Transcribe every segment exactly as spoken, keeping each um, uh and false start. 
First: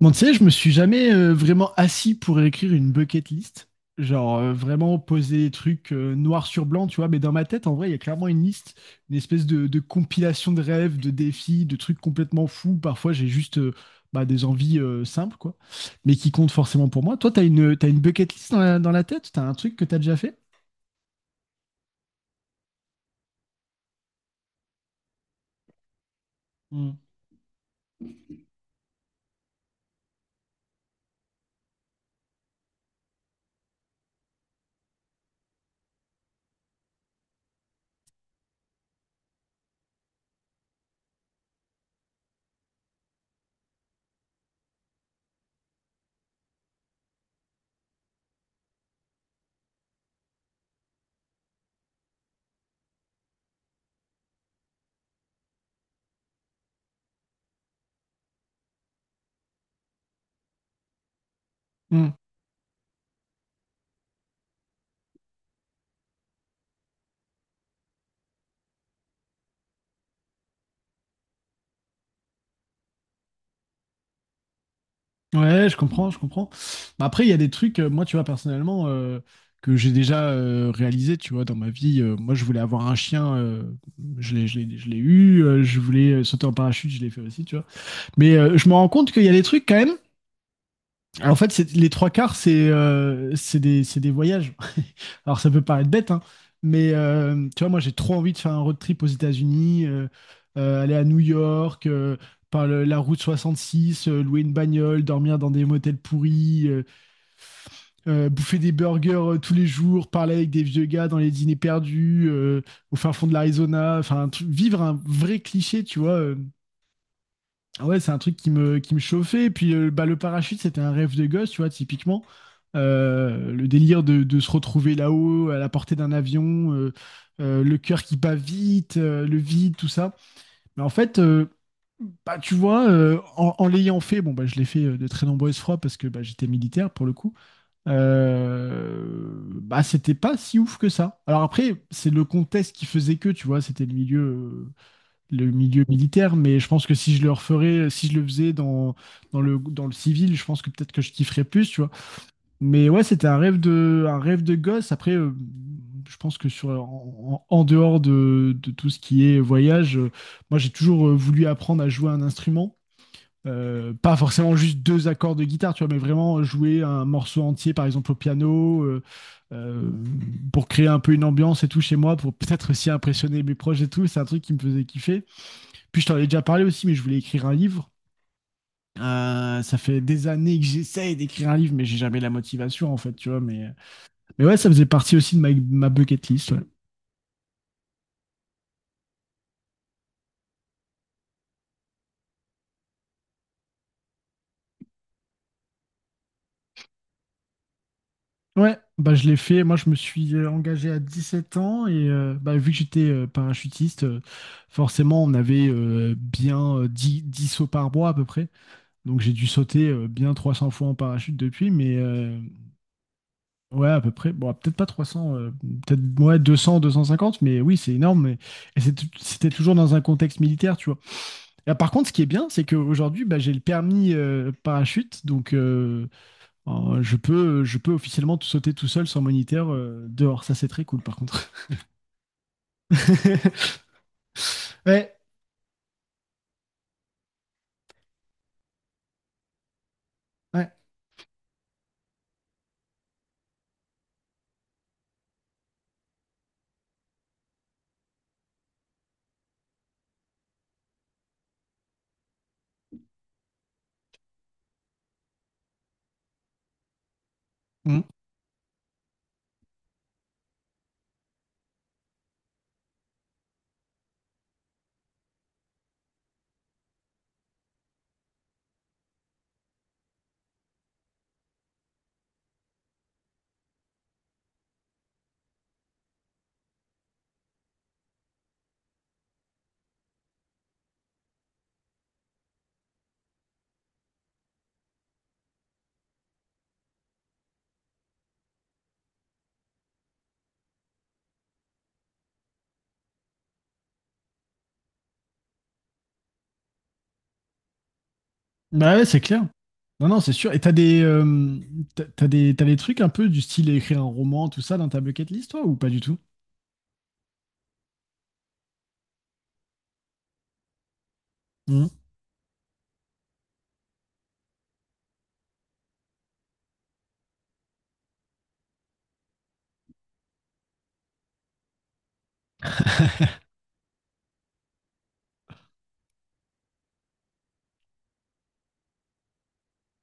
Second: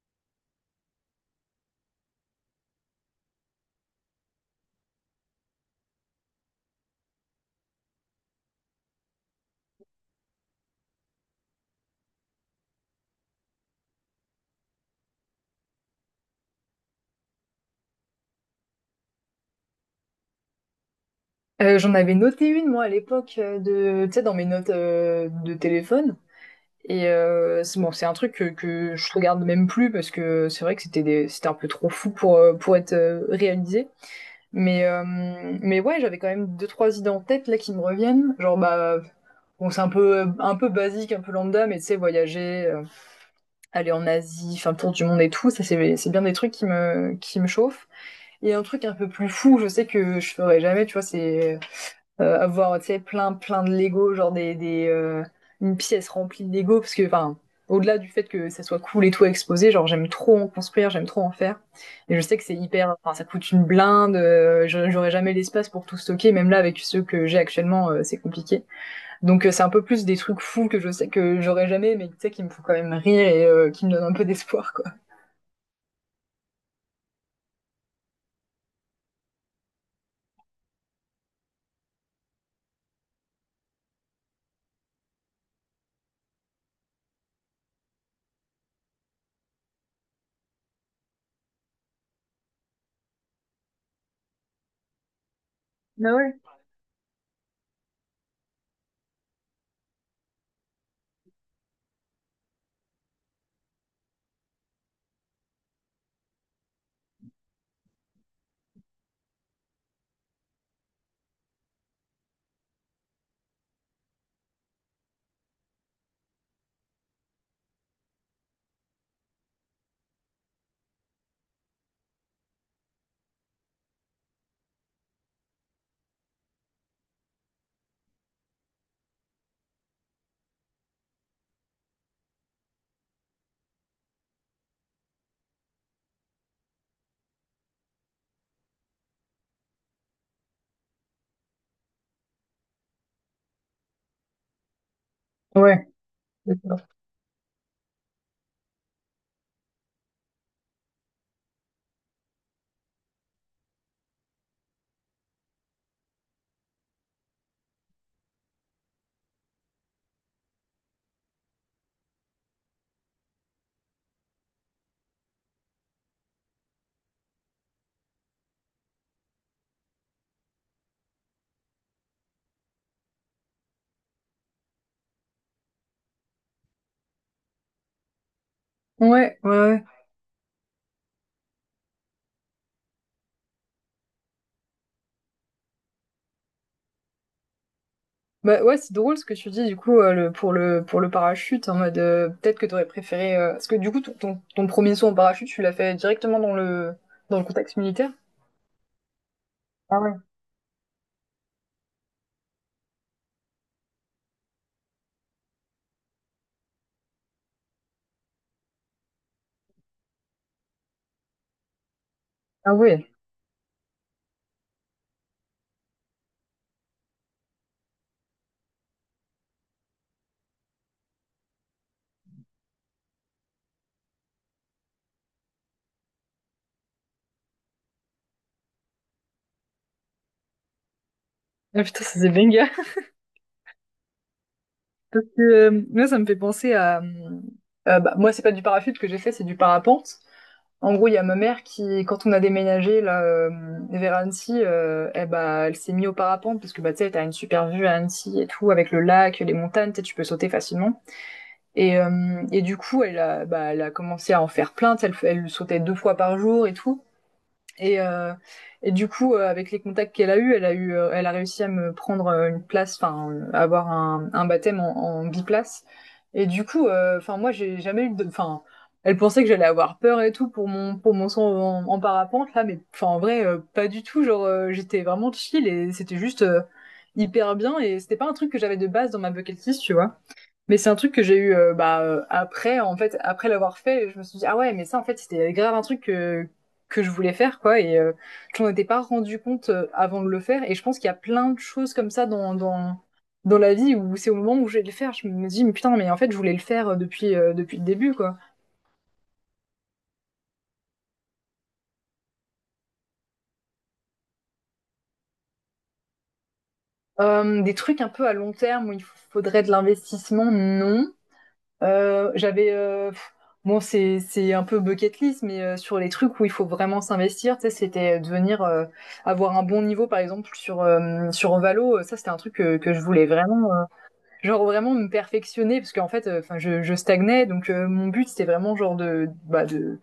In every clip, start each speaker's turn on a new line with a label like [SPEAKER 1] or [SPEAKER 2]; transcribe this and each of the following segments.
[SPEAKER 1] Bon, tu sais, je me suis jamais euh, vraiment assis pour écrire une bucket list. Genre, euh, vraiment poser des trucs euh, noir sur blanc, tu vois. Mais dans ma tête, en vrai, il y a clairement une liste, une espèce de, de compilation de rêves, de défis, de trucs complètement fous. Parfois, j'ai juste euh, bah, des envies euh, simples, quoi. Mais qui comptent forcément pour moi. Toi, t'as une, t'as une bucket list dans la, dans la tête? T'as un truc que t'as déjà fait?
[SPEAKER 2] Euh, j'en avais noté une, moi, à l'époque, euh, de, tu sais, dans mes notes euh, de téléphone.
[SPEAKER 1] Hmm.
[SPEAKER 2] Et euh, c'est bon, c'est un truc que, que je regarde même plus parce que c'est vrai que c'était des- c'était un peu trop fou pour, euh, pour être euh, réalisé. Mais, euh, mais ouais, j'avais quand même deux, trois idées en tête là qui me reviennent. Genre, bah, bon, c'est un peu, un peu basique, un peu lambda, mais tu sais, voyager, euh, aller en Asie, faire le tour du monde et tout, ça, c'est c'est bien des trucs qui me, qui me chauffent. Et un truc un peu plus fou, je sais que je ferais jamais, tu vois, c'est euh, avoir tu sais plein plein de Lego genre des, des euh, une pièce remplie de Lego parce que enfin au-delà du fait que ça soit cool et tout à exposer, genre j'aime trop en construire, j'aime trop en faire
[SPEAKER 1] Hmm.
[SPEAKER 2] et je sais que c'est hyper, enfin ça coûte une blinde, euh, je- j'aurais jamais l'espace pour tout stocker, même là avec ceux que j'ai actuellement euh, c'est compliqué. Donc euh, c'est un peu plus des trucs fous que je sais que j'aurais jamais mais tu sais qui me font quand même rire et euh, qui me donnent un peu d'espoir, quoi.
[SPEAKER 1] Ouais, je comprends, je comprends. Bah, après, il y a des trucs, euh, moi, tu vois, personnellement, euh, que j'ai déjà euh, réalisé, tu vois, dans ma vie. Euh, moi, je voulais avoir un chien, euh, je l'ai, je l'ai, je l'ai eu. euh, je voulais euh, sauter en parachute, je l'ai fait aussi, tu vois. Mais euh, je me rends compte qu'il y a des trucs quand même. Alors, en fait, c'est- les trois quarts, c'est euh, c'est des, c'est des voyages. Alors, ça peut paraître bête,
[SPEAKER 2] Ah
[SPEAKER 1] hein,
[SPEAKER 2] ouais.
[SPEAKER 1] mais euh, tu vois, moi, j'ai trop envie de faire un road trip aux États-Unis, euh, euh, aller à New York, euh, par le- la route soixante-six, euh, louer une bagnole, dormir dans des motels pourris, euh, euh, bouffer des burgers euh, tous les jours, parler avec des vieux gars dans les dîners perdus, euh, au fin fond de l'Arizona, enfin, un truc- vivre un vrai cliché, tu vois. euh, ah Ouais, c'est un truc qui me, qui me chauffait. Et puis, euh, bah, le parachute, c'était un rêve de gosse, tu vois, typiquement. Euh, le délire de, de se retrouver là-haut, à la portée d'un avion, euh, euh, le cœur qui bat vite, euh, le vide, tout ça. Mais en fait, euh, bah, tu vois, euh, en, en l'ayant fait, bon, bah, je l'ai fait euh, de très nombreuses fois parce que bah, j'étais militaire pour le coup, euh, bah, c'était pas si ouf que ça. Alors après, c'est le contexte qui faisait que, tu vois, c'était le milieu, euh, le milieu
[SPEAKER 2] Ouais,
[SPEAKER 1] militaire, mais je
[SPEAKER 2] d'accord.
[SPEAKER 1] pense que si je le referais, si je le faisais dans, dans le, dans le civil, je pense que peut-être que je kifferais plus, tu vois. Mais ouais, c'était un rêve de, un rêve de gosse. Après, euh, je pense que sur, en, en- en dehors de, de tout ce qui est voyage, euh, moi, j'ai toujours euh, voulu apprendre à jouer un instrument. Euh, pas forcément juste deux accords de guitare, tu vois, mais vraiment jouer un morceau entier, par exemple au piano, euh, euh, pour créer un peu une ambiance et tout chez moi, pour peut-être aussi impressionner mes proches et tout. C'est un truc qui me faisait kiffer. Puis je t'en ai déjà parlé aussi, mais je voulais écrire un livre.
[SPEAKER 2] Ouais, ouais,
[SPEAKER 1] Euh, ça
[SPEAKER 2] ouais.
[SPEAKER 1] fait des années que j'essaye d'écrire un livre, mais j'ai jamais la motivation en fait, tu vois. Mais, mais ouais, ça faisait partie aussi de ma, ma bucket list. Ouais.
[SPEAKER 2] Bah ouais, c'est drôle ce que tu dis, du coup, euh, le, pour le pour le parachute, en mode, euh, peut-être que t'aurais préféré, euh, parce que du coup ton, ton ton premier saut en parachute tu l'as fait directement dans le dans le contexte militaire.
[SPEAKER 1] Ouais, bah je l'ai fait. Moi, je me
[SPEAKER 2] Ah ouais.
[SPEAKER 1] suis euh, engagé à 17 ans et euh, bah, vu que j'étais euh, parachutiste, euh, forcément, on avait euh, bien euh, dix 10 sauts par mois à peu près. Donc, j'ai dû sauter euh, bien 300 fois en parachute depuis. Mais, euh,
[SPEAKER 2] Ah ouais.
[SPEAKER 1] ouais, à peu près. Bon, peut-être pas trois cents, euh, peut-être ouais, deux deux cents deux cent cinquante mais oui, c'est énorme. mais- Et c'est tou- c'était toujours dans un contexte militaire, tu vois. Et, par contre, ce qui est bien, c'est qu'aujourd'hui, bah, j'ai le permis euh, parachute, donc euh, euh, je peux, je peux officiellement tout sauter tout seul sans moniteur euh, dehors. Ça, c'est très cool, par contre.
[SPEAKER 2] Ah putain, ça c'est banger.
[SPEAKER 1] Ouais,
[SPEAKER 2] Parce que euh, moi ça me fait penser à euh, euh, bah, moi c'est pas du parachute que j'ai fait, c'est du parapente.
[SPEAKER 1] ouais.
[SPEAKER 2] En gros il y a ma mère qui quand on a déménagé là euh, vers Annecy, euh, eh bah elle s'est mise au parapente parce que bah tu sais t'as une super vue à Annecy et tout avec le lac, les montagnes, tu sais, tu peux sauter facilement. Et, euh, et du coup, elle a, bah, elle a commencé à en faire plainte. Elle, elle sautait deux fois par jour et tout. Et,
[SPEAKER 1] Mm.
[SPEAKER 2] euh, et du coup, euh, avec les contacts qu'elle a eu, elle a eu, euh, elle a réussi à me prendre euh, une place, enfin, euh, avoir un, un baptême en, en biplace. Et du coup, enfin, euh, enfin, moi, j'ai jamais eu de, enfin, elle pensait que j'allais avoir peur et tout pour mon, pour mon saut en, en parapente là, mais enfin, en vrai, euh, pas du tout. Genre, euh, j'étais vraiment chill et c'était juste euh, hyper bien. Et c'était pas un truc que j'avais de base dans ma bucket list, tu vois. Mais c'est un truc que j'ai eu euh, bah, euh, après, en fait, après l'avoir fait, je me suis dit, ah ouais, mais ça, en fait, c'était grave un truc que, que je voulais faire, quoi. Et euh, je m'en étais pas rendu compte euh, avant de le faire. Et je pense qu'il y a plein de choses comme ça dans, dans, dans la vie où c'est au moment où je vais le faire, je me dis, mais putain, mais en fait, je voulais le faire, euh, depuis, euh, depuis le début, quoi.
[SPEAKER 1] Bah ouais, c'est clair. Non, non, c'est sûr. Et t'as des, euh, t'as t'as des, t'as des trucs un peu du style écrire un roman, tout ça, dans ta bucket list, toi, ou pas du tout?
[SPEAKER 2] Euh, des trucs un peu à long terme où il faudrait de l'investissement, non.
[SPEAKER 1] Mm.
[SPEAKER 2] Euh, j'avais euh, pff, bon c'est c'est un peu bucket list mais euh, sur les trucs où il faut vraiment s'investir, tu sais, c'était devenir, euh, avoir un bon niveau par exemple sur euh, sur Valo, euh, ça c'était un truc que, que je voulais vraiment, euh, genre vraiment me perfectionner parce qu'en fait, euh, enfin je, je stagnais, donc euh, mon but c'était vraiment genre de bah de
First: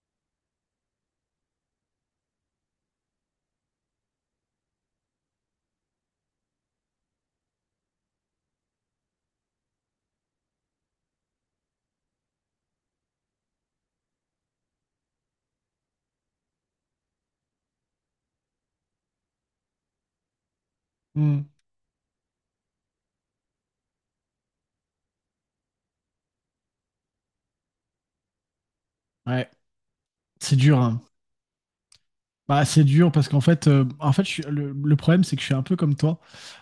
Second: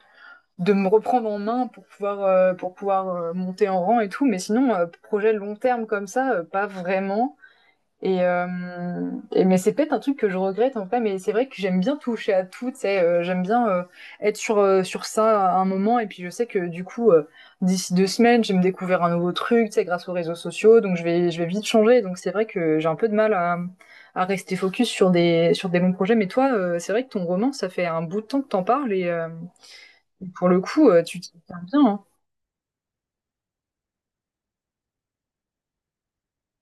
[SPEAKER 2] de me reprendre en main pour pouvoir, euh, pour pouvoir euh, monter en rang et tout. Mais sinon, euh, projet long terme comme ça, euh, pas vraiment. et, euh, et- mais c'est peut-être un truc que je regrette, en fait. Mais c'est vrai que j'aime bien toucher à tout, tu sais, euh, j'aime bien euh, être sur euh, sur ça à un moment et puis je sais que du coup euh, d'ici deux semaines je vais me découvrir un nouveau truc, tu sais, grâce aux réseaux sociaux, donc je vais je
[SPEAKER 1] Mm.
[SPEAKER 2] vais vite changer, donc c'est vrai que j'ai un peu de mal à à rester focus sur des sur des bons projets. Mais toi, euh, c'est vrai que ton roman, ça fait un bout de temps que t'en parles et euh,
[SPEAKER 1] Ouais,
[SPEAKER 2] pour
[SPEAKER 1] c'est
[SPEAKER 2] le
[SPEAKER 1] dur,
[SPEAKER 2] coup,
[SPEAKER 1] hein.
[SPEAKER 2] euh, tu t'y tiens bien, hein.
[SPEAKER 1] Bah, c'est dur parce qu'en fait, euh, en fait, je suis- le, le problème, c'est que je suis un peu comme toi.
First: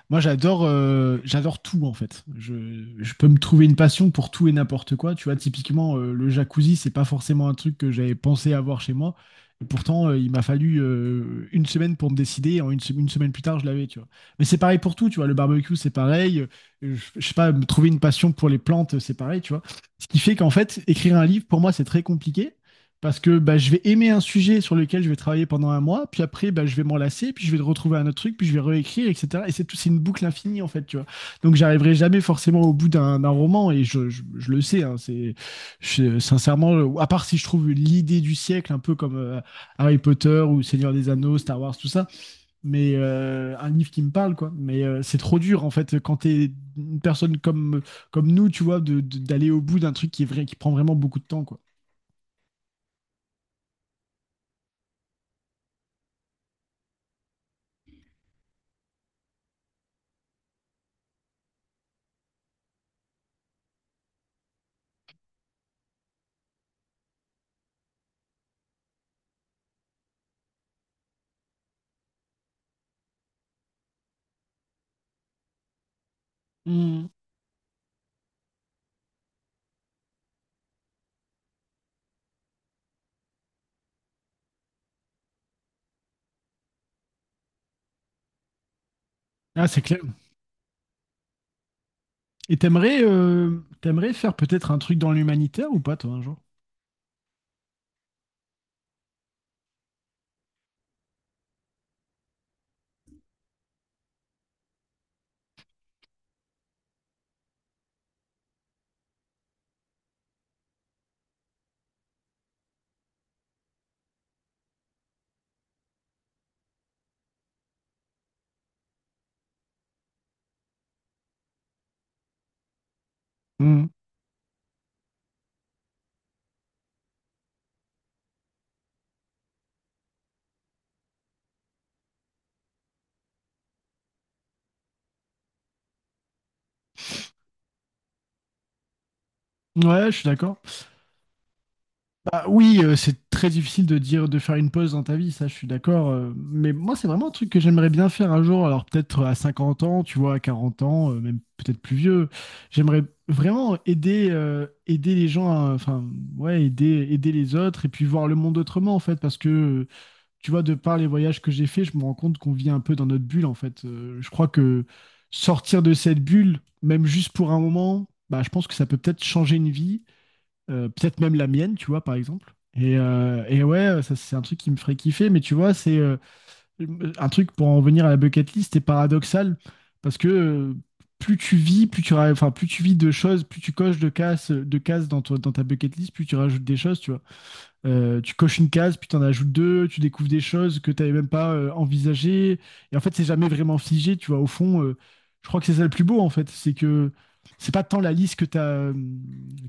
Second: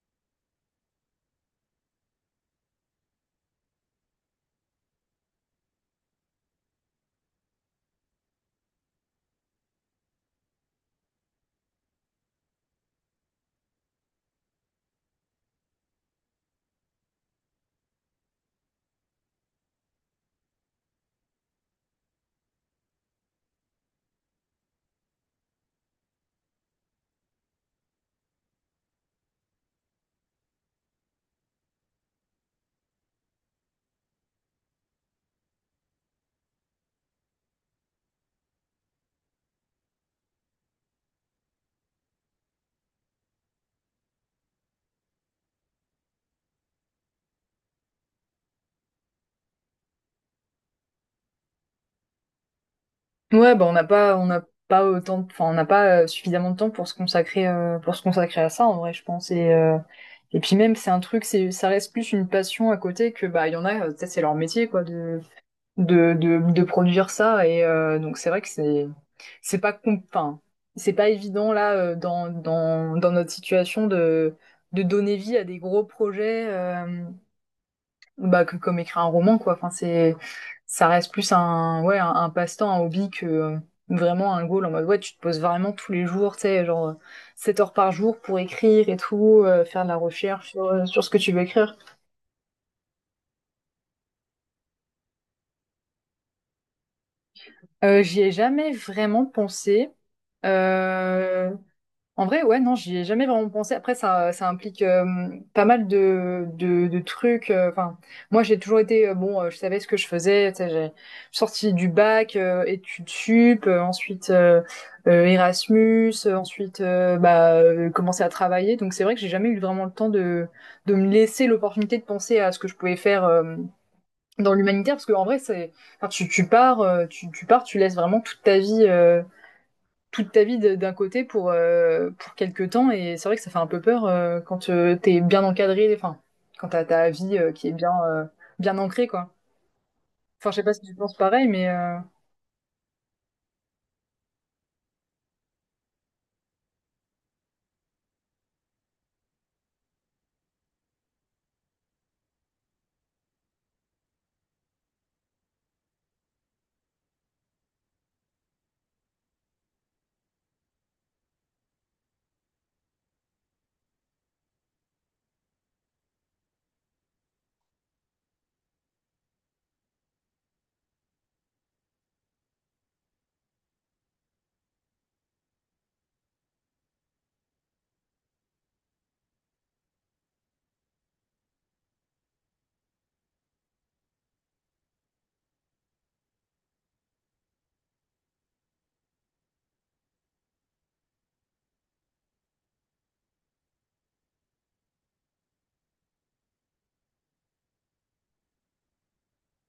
[SPEAKER 1] Moi, j'adore, euh, j'adore tout en fait. Je, je peux me trouver une passion pour tout et n'importe quoi. Tu vois, typiquement, euh, le jacuzzi, c'est pas forcément un truc que j'avais pensé avoir chez moi. Et pourtant, euh, il m'a fallu euh, une semaine pour me décider. En une, se- une semaine plus tard, je l'avais, tu vois. Mais c'est pareil pour tout, tu vois. Le barbecue, c'est pareil. Euh, Je, je sais pas, me trouver une passion pour les plantes, c'est pareil, tu vois. Ce qui fait qu'en fait, écrire un livre, pour moi, c'est très compliqué. Parce que bah, je vais aimer un sujet sur lequel je vais travailler pendant un mois, puis après bah, je vais m'en lasser, puis je vais retrouver un autre truc, puis je vais réécrire, et cetera. Et c'est tout, c'est une boucle infinie en fait, tu vois. Donc j'arriverai jamais forcément au bout d'un d'un roman, et je, je- je le sais, hein, c'est je- sincèrement, euh, à part si je trouve l'idée du siècle, un peu comme euh, Harry Potter ou Seigneur des Anneaux, Star Wars, tout ça, mais euh, un livre qui me parle, quoi. Mais euh, c'est trop dur en fait quand t'es une personne comme, comme nous, tu vois, de- de- d'aller au bout d'un truc qui est vrai, qui prend vraiment beaucoup de temps, quoi.
[SPEAKER 2] Ouais, bah on n'a pas, on n'a pas autant, enfin on n'a pas euh, suffisamment de temps pour se consacrer, euh, pour se consacrer à ça en vrai, je pense. Et euh, et puis même c'est un truc, c'est ça reste plus une passion à côté, que bah il y en a, euh, peut-être c'est leur métier, quoi, de de de, de produire ça. Et euh, donc c'est vrai que c'est c'est pas com- enfin c'est pas évident là, euh, dans dans dans notre situation de de donner vie à des gros projets, euh,
[SPEAKER 1] Hmm.
[SPEAKER 2] bah, que comme écrire un roman, quoi. Enfin, c'est, ça reste plus un, ouais, un, un passe-temps, un hobby, que euh, vraiment un goal, en mode, ouais, tu te poses vraiment tous les jours, tu sais, genre euh, sept heures par jour pour écrire et tout, euh,
[SPEAKER 1] Ah, c'est
[SPEAKER 2] faire de la
[SPEAKER 1] clair.
[SPEAKER 2] recherche sur, euh, sur ce que tu veux écrire.
[SPEAKER 1] Et t'aimerais euh, t'aimerais faire peut-être un truc dans l'humanitaire ou pas, toi, un jour?
[SPEAKER 2] Euh, j'y ai jamais vraiment pensé. Euh, En vrai, ouais, non, j'y ai jamais vraiment pensé. Après, ça, ça implique euh, pas mal de, de, de trucs. euh, Enfin, moi, j'ai toujours été, euh, bon, euh, je savais ce que je faisais. Tu sais, j'ai sorti du bac, euh, études sup, euh, ensuite euh, euh, Erasmus, euh, ensuite euh, bah, euh, commencer à travailler. Donc, c'est vrai que j'ai jamais eu vraiment le temps de, de me laisser l'opportunité de penser à ce que je pouvais faire euh,
[SPEAKER 1] Hmm.
[SPEAKER 2] dans l'humanitaire, parce qu'en vrai, c'est, enfin, tu, tu pars, euh, tu, tu pars, tu laisses vraiment toute ta vie, euh, toute ta vie d'un côté pour, euh, pour quelques temps. Et c'est vrai que ça fait un peu peur euh, quand euh, t'es bien encadré, enfin, quand t'as ta vie euh, qui est bien, euh, bien ancrée, quoi.
[SPEAKER 1] Ouais, je suis
[SPEAKER 2] Enfin, je
[SPEAKER 1] d'accord.
[SPEAKER 2] sais pas si tu penses pareil, mais euh,
[SPEAKER 1] Bah oui, euh, c'est très difficile de dire de faire une pause dans ta vie, ça, je suis d'accord, euh, mais moi, c'est vraiment un truc que j'aimerais bien faire un jour. Alors peut-être à 50 ans, tu vois, à 40 ans, euh, même peut-être plus vieux. J'aimerais vraiment aider euh, aider les gens, à- enfin ouais, aider aider les autres et puis voir le monde autrement en fait, parce que tu vois, de par les voyages que j'ai faits, je me rends compte qu'on vit un peu dans notre bulle, en fait. Euh, je crois que sortir de cette bulle, même juste pour un moment, bah, je pense que ça peut peut-être changer une vie, euh, peut-être même la mienne, tu vois, par exemple. Et, euh, et ouais, ça, c'est un truc qui me ferait kiffer, mais tu vois, c'est euh, un truc pour en venir à la bucket list, c'est paradoxal, parce que euh, plus tu vis, plus tu, ra- enfin, plus tu vis de choses, plus tu coches de cases, de cases, dans, ton- dans ta bucket list, plus tu rajoutes des choses, tu vois. Euh, tu coches une case, puis tu en ajoutes deux, tu découvres des choses que tu n'avais même pas euh, envisagées. Et en fait, c'est jamais vraiment figé, tu vois. Au fond, euh, je crois que c'est ça le plus beau, en fait. C'est que c'est pas tant la liste que tu as,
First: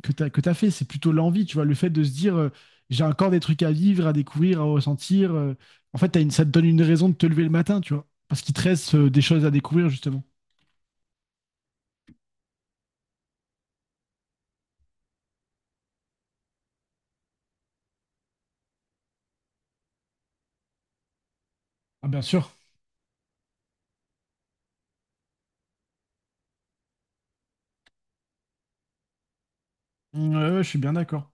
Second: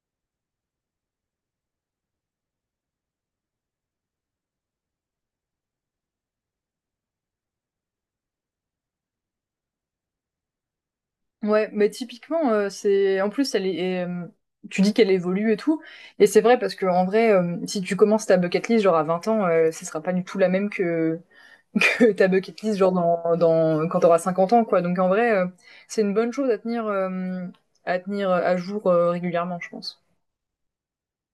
[SPEAKER 1] que t'as- que t'as fait, c'est plutôt l'envie, tu vois. Le fait de se dire, euh, j'ai encore des trucs à vivre, à découvrir, à ressentir. euh. En fait, t'as une, ça te donne une raison de te lever le matin, tu vois. Parce qu'il te reste euh, des choses à découvrir, justement.
[SPEAKER 2] ouais, mais typiquement, euh, c'est. En plus, elle est. euh, Tu dis qu'elle évolue et tout, et c'est vrai parce que en vrai, euh, si tu commences ta bucket list genre à vingt ans, euh, ce sera pas du tout la même que,
[SPEAKER 1] Ah
[SPEAKER 2] que
[SPEAKER 1] bien
[SPEAKER 2] ta
[SPEAKER 1] sûr,
[SPEAKER 2] bucket list genre dans, dans quand t'auras cinquante ans, quoi. Donc en vrai, euh, c'est une bonne chose à tenir, euh, à tenir à jour, euh, régulièrement, je pense.
[SPEAKER 1] ouais, ouais, je suis bien d'accord.